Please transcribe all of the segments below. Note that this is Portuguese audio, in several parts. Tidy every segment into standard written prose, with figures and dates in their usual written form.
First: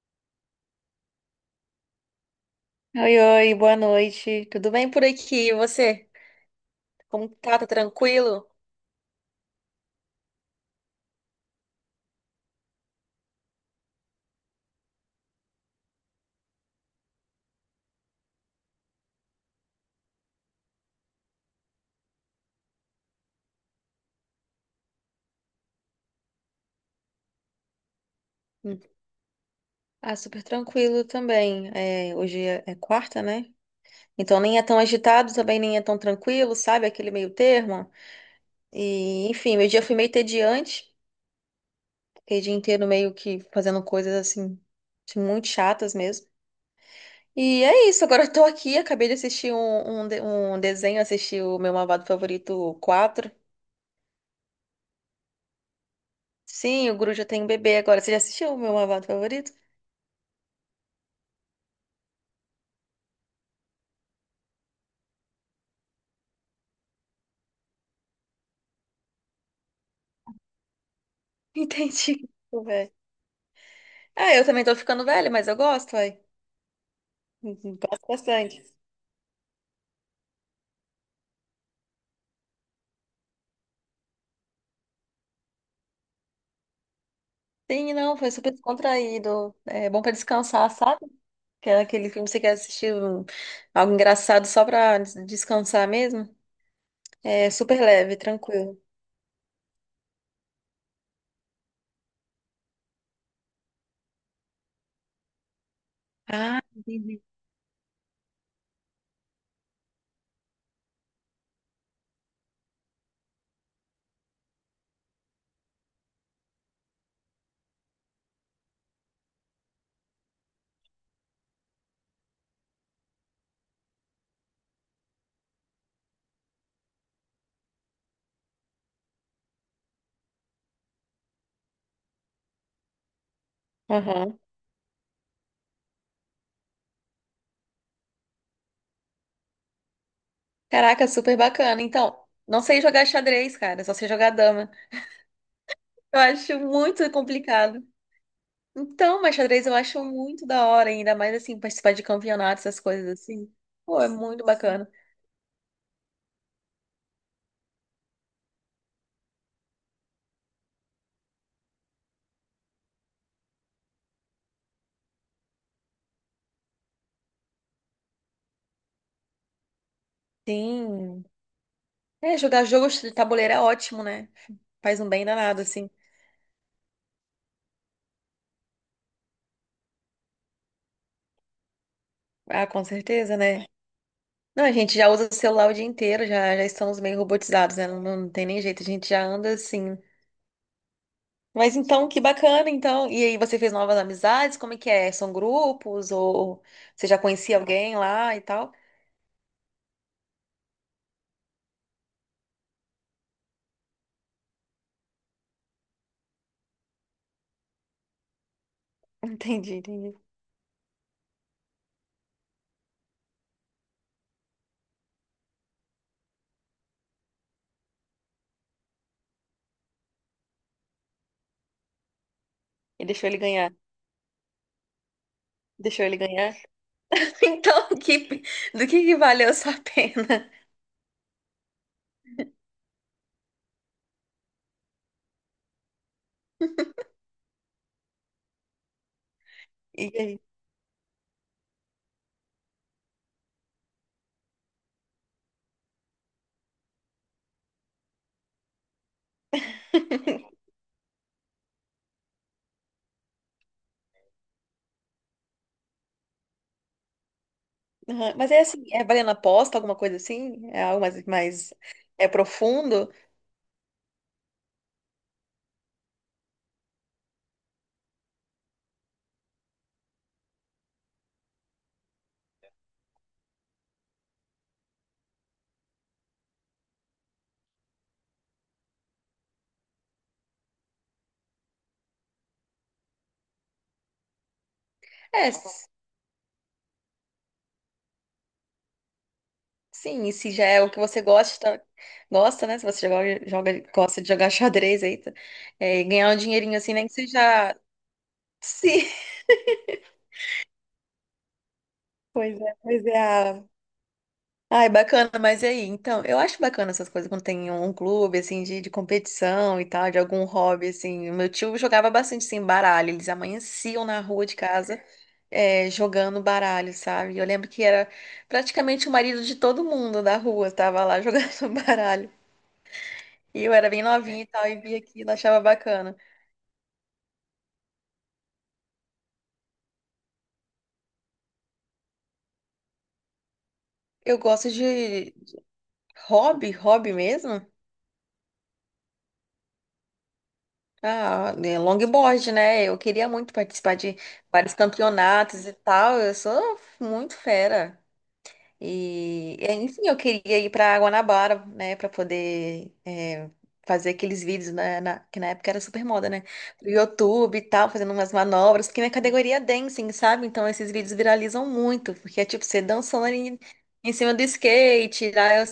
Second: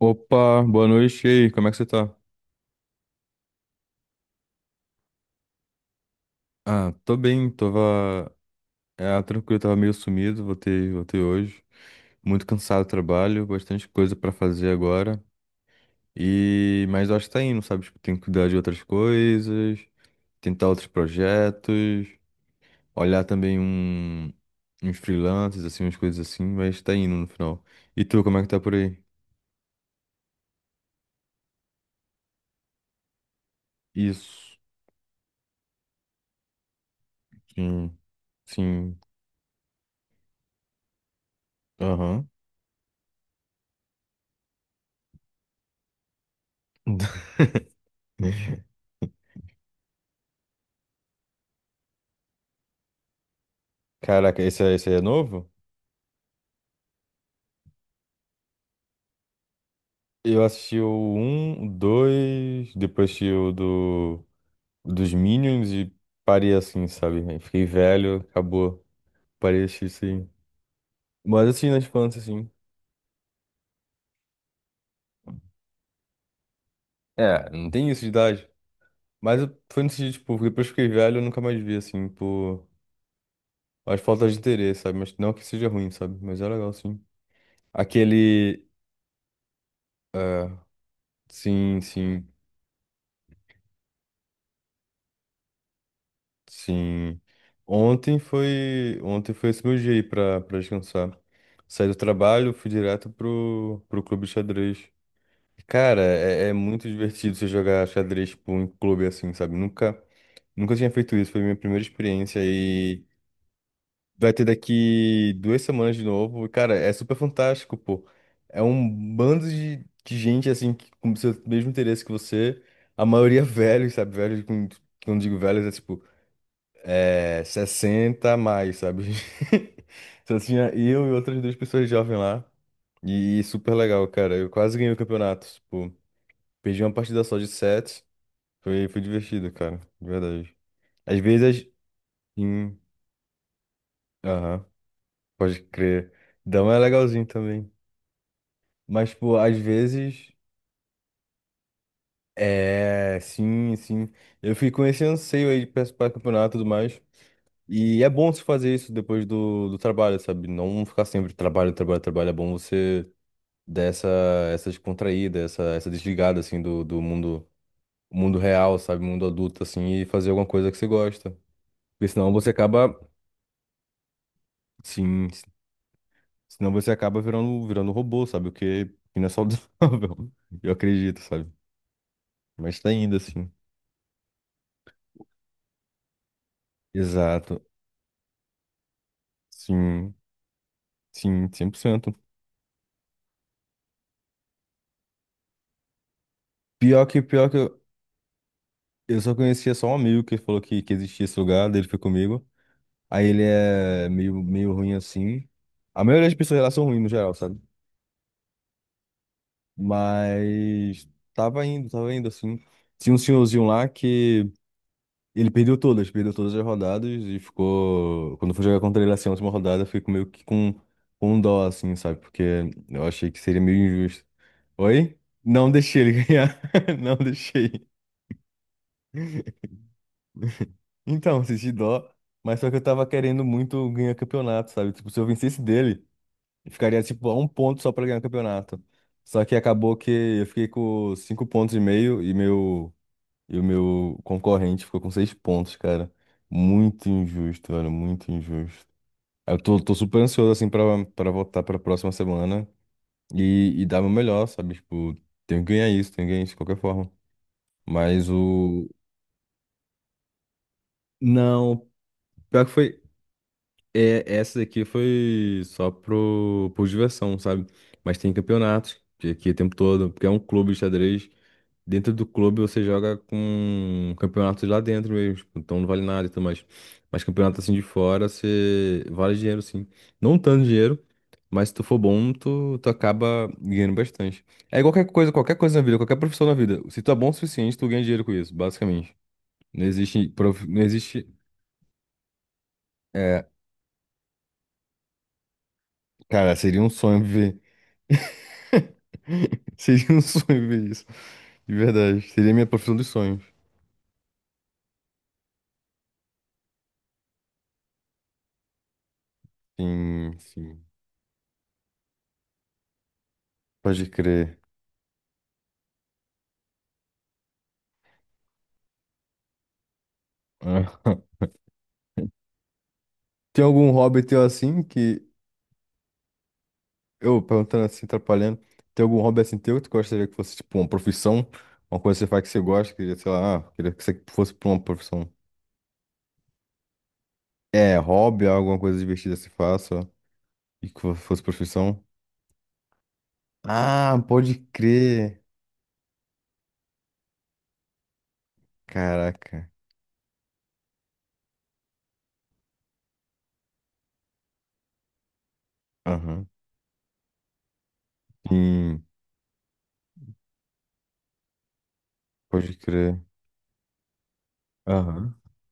Opa, boa noite. E aí, como é que você tá? Oi, oi, boa noite. Tudo bem por aqui? E você? Ah, tô Como bem, tá? Tá tava. tranquilo? É, tranquilo, tava meio sumido, voltei hoje. Muito cansado do trabalho, bastante coisa pra fazer agora. E mas eu acho que tá indo, sabe? Tipo, tem que cuidar de outras coisas, tentar outros projetos, olhar também uns freelancers, assim, umas coisas assim, mas tá indo no final. E tu, como é que tá por Hum. aí? Ah, super tranquilo também. É, hoje é quarta, né? Então nem Isso. é tão agitado, também nem é tão tranquilo, sabe? Aquele meio termo. Sim, sim. E, enfim, meu dia foi meio entediante. Aham. Fiquei o dia inteiro meio que fazendo coisas assim, muito chatas mesmo. E é isso, agora eu tô aqui, acabei de assistir um desenho, assisti o Meu Malvado Favorito 4. Caraca, esse aí é novo? Sim, o Guru já tem um bebê agora. Você já assistiu o Meu Malvado Favorito? Eu assisti o um o 2, depois assisti dos Minions e parei assim, sabe? Aí fiquei velho, acabou. Parei de assistir isso aí. Mas assisti na infância, Entendi. assim. Velho. Ah, eu também tô ficando velha, mas eu gosto, ué. É, não Uhum, tem isso gosto de idade. bastante. Foi no sentido, tipo, depois que fiquei velho, eu nunca mais vi, assim, por as faltas de interesse, sabe? Mas não que seja ruim, sabe? Mas é legal, sim. Sim, não, foi super Aquele. descontraído. É bom pra descansar, sabe? Que Sim, é aquele filme sim. que você quer assistir algo engraçado só pra descansar mesmo. Sim. É super leve, tranquilo. Ontem foi esse meu dia aí pra descansar. Saí do trabalho, fui direto pro clube de xadrez. E, cara, é Ah, muito entendi. divertido você jogar xadrez, tipo, em clube assim, sabe? Nunca tinha feito isso, foi minha primeira experiência e vai ter daqui 2 semanas de novo. E, cara, é super fantástico, pô. É um bando de gente, assim, que, com o seu mesmo interesse que você. A maioria velhos, sabe? Quando digo velhos, é tipo. É, 60 a mais, sabe? Só tinha eu e outras duas pessoas jovens lá. E super legal, cara. Aham. Eu quase ganhei o campeonato. Tipo, perdi uma partida só de sete. Foi, foi divertido, cara. De verdade. Caraca, Às super vezes. bacana. Então, não Sim, sei jogar xadrez, cara, só sei jogar aham, dama. pode crer. Eu acho Dama é muito legalzinho também. complicado. Mas, Então, mas tipo, às xadrez eu acho vezes. muito da hora, ainda mais assim, participar de campeonatos, essas coisas É, assim. sim, Pô, sim. é muito Eu fico com bacana. esse anseio aí de participar do campeonato e tudo mais. E é bom você fazer isso depois do trabalho, sabe? Não ficar sempre trabalho, trabalho, trabalho. É bom você dessa essa descontraída, essa desligada assim do mundo real, sabe, mundo adulto assim e fazer alguma coisa que você Sim. gosta. Porque senão É, você jogar acaba, jogos de tabuleiro é ótimo, né? Faz um bem sim, danado, assim. senão você acaba virando robô, sabe, o que que não é saudável. Eu acredito, sabe? Ah, Mas com tá ainda certeza, assim. né? Não, a gente já usa o celular o dia inteiro, já estamos meio Exato. robotizados, né? Não, não tem nem jeito, a gente já anda assim. Sim, sim, cem Mas por então, cento que bacana, então. E aí, você fez novas amizades? Como é que é? São grupos? Ou Pior você já que pior que conhecia eu, alguém lá e tal? eu só conhecia só um amigo que falou que existia esse lugar, daí ele foi comigo. Aí ele é meio ruim assim. A maioria das pessoas lá são ruins no geral, sabe? Entendi, entendi. Mas tava indo assim. Tinha um senhorzinho lá que ele perdeu todas as rodadas e ficou. Quando foi jogar contra ele assim, na última rodada, eu fiquei com um dó, assim, sabe? Porque eu E deixou achei que ele seria ganhar. meio injusto. Oi? Não deixei Deixou ele ele ganhar. ganhar. Não deixei. Então, que, do que valeu a sua pena? Então, senti dó, mas só que eu tava querendo muito ganhar campeonato, sabe? Tipo, se eu vencesse dele, eu ficaria tipo a um ponto só pra ganhar campeonato. Só que acabou E que aí? eu fiquei com cinco pontos e meio e meu. E o meu concorrente ficou com seis pontos, cara. Muito injusto, olha, muito injusto. Eu tô super ansioso, assim, pra voltar pra próxima semana e dar meu melhor, sabe? Tipo, tenho que ganhar isso, tenho que ganhar isso de qualquer forma. Mas Aham, mas é assim, o. é valendo aposta, alguma coisa assim? É algo mais, mais Não, é pior que foi. profundo? É, essa daqui foi só por diversão, sabe? Mas tem campeonatos que aqui o tempo todo, porque é um clube de xadrez. Dentro do clube você joga com campeonatos lá dentro mesmo, tipo, então não vale nada e tudo mais. Mas campeonato assim de fora, você vale dinheiro sim. Não tanto dinheiro, mas se tu for bom, tu acaba ganhando bastante. É igual É, qualquer coisa na vida, qualquer profissão na vida. Se tu é bom o suficiente, tu ganha dinheiro com isso, basicamente. Não sim, existe, e se já prof- é não o que você existe, gosta, gosta, né? Se você É, gosta de jogar xadrez aí, tá? É, e ganhar um cara, dinheirinho seria um assim, nem que sonho ver. seja. Sim, Seria um sonho ver isso. De verdade, seria a pois minha é, profissão pois dos é. sonhos. Ah, ai, bacana, mas e aí? Então, eu acho bacana essas coisas quando tem um clube, assim, de competição e tal, de Sim, algum sim. hobby, assim. O meu tio jogava bastante, assim, baralho. Eles amanheciam Pode na rua de crer. casa. É, jogando baralho, sabe? Eu lembro que era praticamente o marido de todo mundo da rua, tava lá jogando baralho. E Tem eu algum era bem hobby teu novinha e tal, e assim via que. aquilo, achava bacana. Eu perguntando assim, atrapalhando. Tem algum hobby assim teu que tu gostaria que fosse, tipo, uma profissão? Uma coisa que você faz que você gosta, que, sei lá, ah, queria que você Eu fosse pra gosto uma profissão. de hobby, hobby mesmo. É, hobby, alguma coisa divertida que você faça e que fosse Ah, né, profissão? longboard, né? Eu queria muito participar de Ah, pode vários crer. campeonatos e tal. Eu sou muito fera. E, Caraca. Enfim, eu queria ir para Guanabara, né, para poder fazer aqueles vídeos que na época era super moda, né? Aham. Pro YouTube e tal, fazendo umas manobras, porque Sim, minha categoria é dancing, sabe? Então esses vídeos viralizam muito, porque é tipo pode você crer. dançando em cima do skate, Aham. lá eu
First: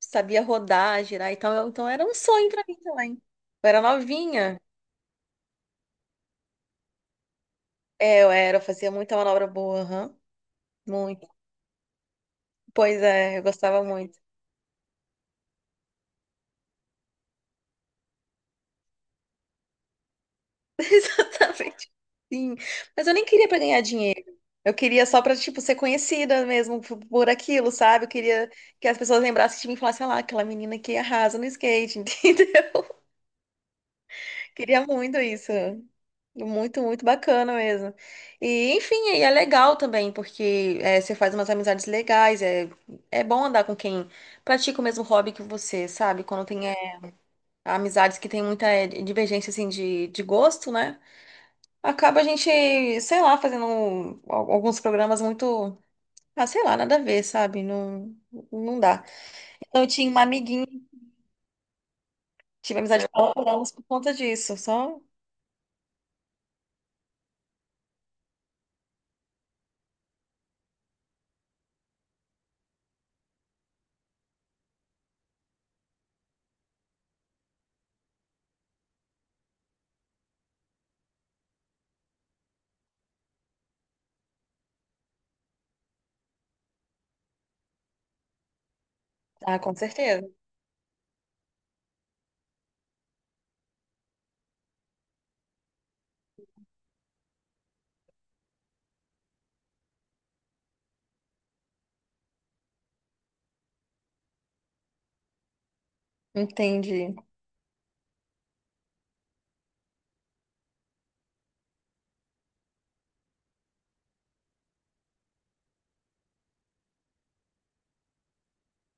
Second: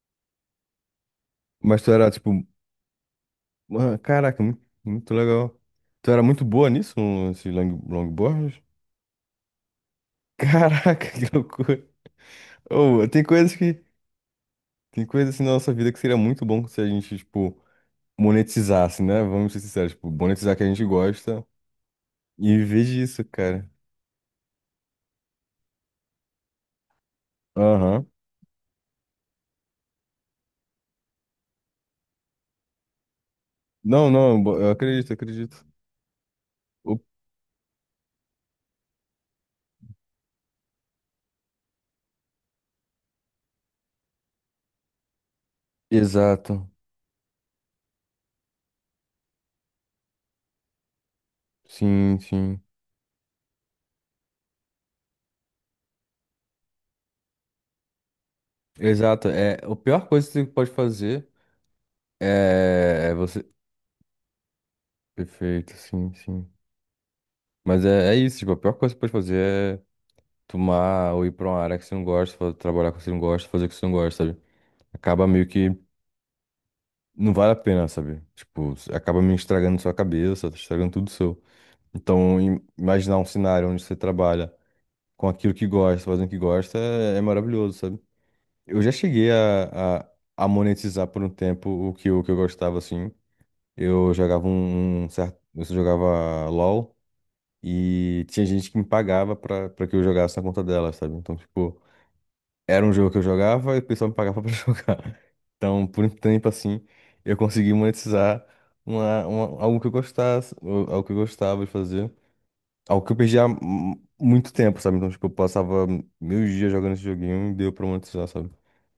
sabia rodar, girar, então, Mas então tu era era, um tipo, sonho para mim também. Eu era ah, caraca, novinha, muito, muito legal. Tu era muito boa nisso, longboard? eu fazia muita manobra boa, aham, Caraca, que muito. loucura. Pois Oh, tem é, eu coisas gostava que. muito. Tem coisa assim na nossa vida que seria muito bom se a gente, tipo, monetizasse, né? Vamos ser sinceros, tipo, monetizar que a gente gosta Exatamente. Sim. e viver Mas eu disso, nem queria pra cara. ganhar dinheiro. Eu queria só pra, tipo, ser conhecida mesmo por aquilo, Aham. sabe? Eu queria que as pessoas lembrassem de mim e falassem, ah lá, aquela menina que arrasa no skate, entendeu? Não, não, eu Queria acredito, eu muito isso. acredito. Muito, O- muito bacana mesmo. E, enfim, e é legal também, porque você faz umas amizades legais. É, é bom andar com quem pratica o mesmo hobby que você, sabe? Quando tem Exato. Amizades que tem muita divergência, assim, de gosto, né? Sim, Acaba a gente, sim. sei lá, fazendo alguns programas muito, ah, sei lá, nada a ver, sabe? Não, não dá. Exato. É, a Então, eu pior tinha uma coisa que você amiguinha, pode fazer tive amizade é com ela você. por anos por conta disso, só. Perfeito, sim, sim. Mas é, é isso, tipo, a pior coisa que você pode fazer é tomar ou ir pra uma área que você não gosta, trabalhar com o que você não gosta, fazer o que você não gosta, sabe? Acaba meio que não vale a pena, sabe? Tipo, acaba me estragando sua cabeça, tá estragando tudo seu. Então, imaginar um cenário onde você trabalha com aquilo que gosta, fazendo o que gosta, é maravilhoso, sabe? Eu já cheguei Ah, com certeza. a monetizar por um tempo o que, o que eu gostava, assim. Eu jogava um, um certo. Eu jogava LOL e tinha gente que me pagava pra que eu jogasse na conta dela, sabe? Então, tipo, era um jogo que eu jogava e o pessoal me pagava pra jogar. Então, por um tempo assim, Entendi, eu consegui monetizar algo que eu gostasse, ou algo que eu gostava de fazer, algo que eu perdi há muito tempo, sabe? Então, tipo, eu passava mil dias jogando esse joguinho e deu pra monetizar, sabe?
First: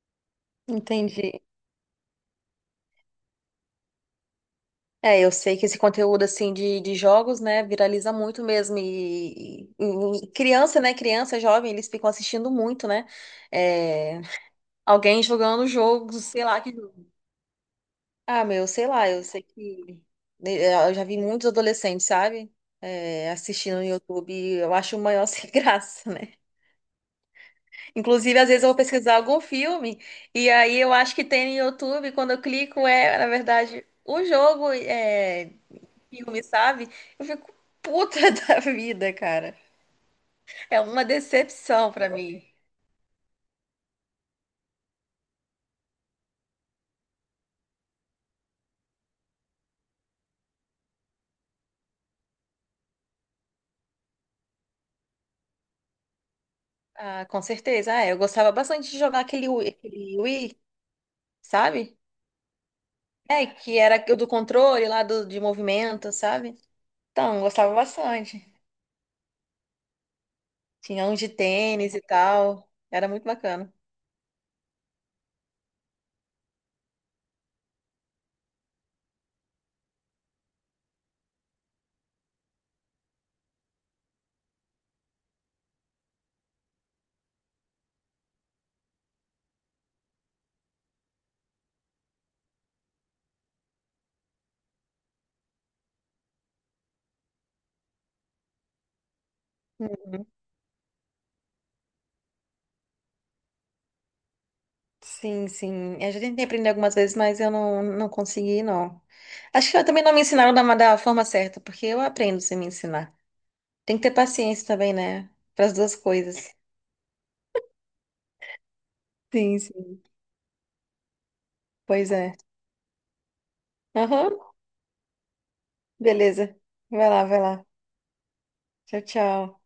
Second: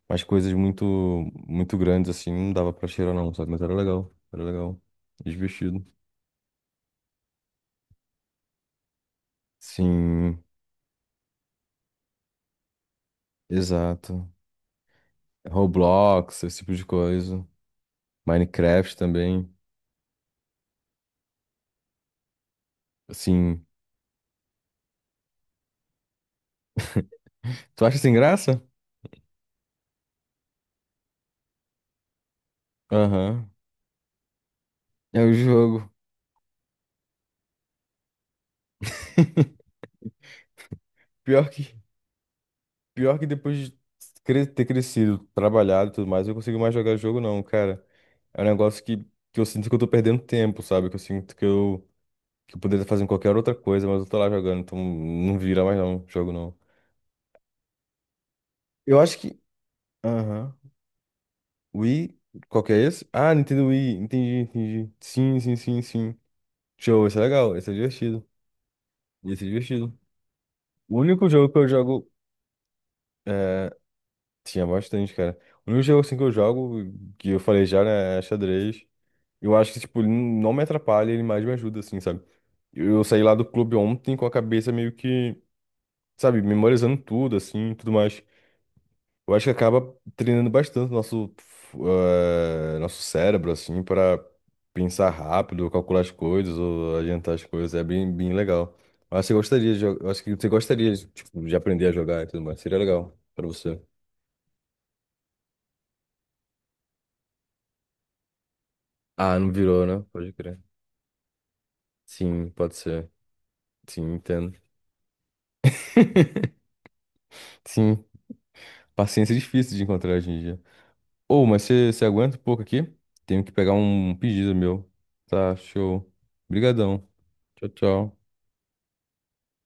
Mas coisas muito, entendi. muito grandes assim, não dava pra cheirar não, sabe? Mas era legal, É, eu sei que esse divertido. conteúdo, assim, de jogos, né, viraliza muito mesmo. E Sim, criança, né, criança, jovem, eles ficam assistindo muito, né? É, exato. alguém jogando jogos, Roblox, sei esse lá, tipo que de coisa. ah, meu, sei Minecraft lá, eu sei também. que eu já vi muitos adolescentes, sabe? Assim, Assistindo no YouTube, eu acho o maior sem graça, né? tu acha sem Inclusive, às graça? vezes eu vou pesquisar algum filme e aí eu acho que tem no YouTube, quando eu clico, na Aham. verdade, o jogo É o é jogo. filme, sabe? Eu fico puta da vida, cara. É uma Pior que decepção pra mim. Pior que depois de ter crescido, trabalhado e tudo mais, eu não consigo mais jogar jogo, não, cara. É um negócio que eu sinto que eu tô perdendo tempo, sabe? Que eu sinto que eu poderia fazer qualquer outra coisa, mas eu tô lá jogando, então não vira mais não, jogo não. Ah, com certeza. Ah, é, eu gostava bastante de Eu acho jogar que. Aquele Aham. Wii, sabe? Wii, qual que é esse? Ah, É, Nintendo que Wii, era o do entendi, controle entendi. lá do, Sim, de sim, sim, movimento, sim. sabe? Show, esse é Então, legal, esse é gostava divertido. bastante. Esse é divertido. O Tinha um de único jogo que eu tênis e jogo. tal. Era muito bacana. É... Tinha bastante, cara. O único jogo assim que eu jogo, que eu falei já, né, é xadrez. Eu acho que, tipo, ele não me atrapalha, ele mais me ajuda, assim, sabe? Eu saí lá do clube ontem com a cabeça meio que, sabe, memorizando tudo, assim, e tudo mais. Eu acho que acaba treinando bastante o nosso, nosso cérebro, assim, para pensar rápido, calcular as coisas ou adiantar as coisas. É bem, bem legal. Eu acho que você gostaria de, Hum, jo- eu acho que você gostaria, tipo, de aprender a jogar e tudo mais. Seria legal para você. Sim, sim. Eu já tentei aprender algumas vezes, mas eu não consegui, não. Ah, não Acho que eu virou, também né? não me Pode ensinaram crer. da forma certa, porque eu aprendo Sim, sem me pode ser. ensinar. Tem que ter Sim, entendo. paciência também, né? Para as duas coisas. Sim, paciência é Sim, difícil de sim. encontrar hoje em dia. Ô, mas você Pois é. aguenta um pouco aqui? Tenho que pegar um Aham. pedido meu. Tá, show. Beleza. Obrigadão. Vai lá, vai lá. Tchau, tchau. Tchau, tchau.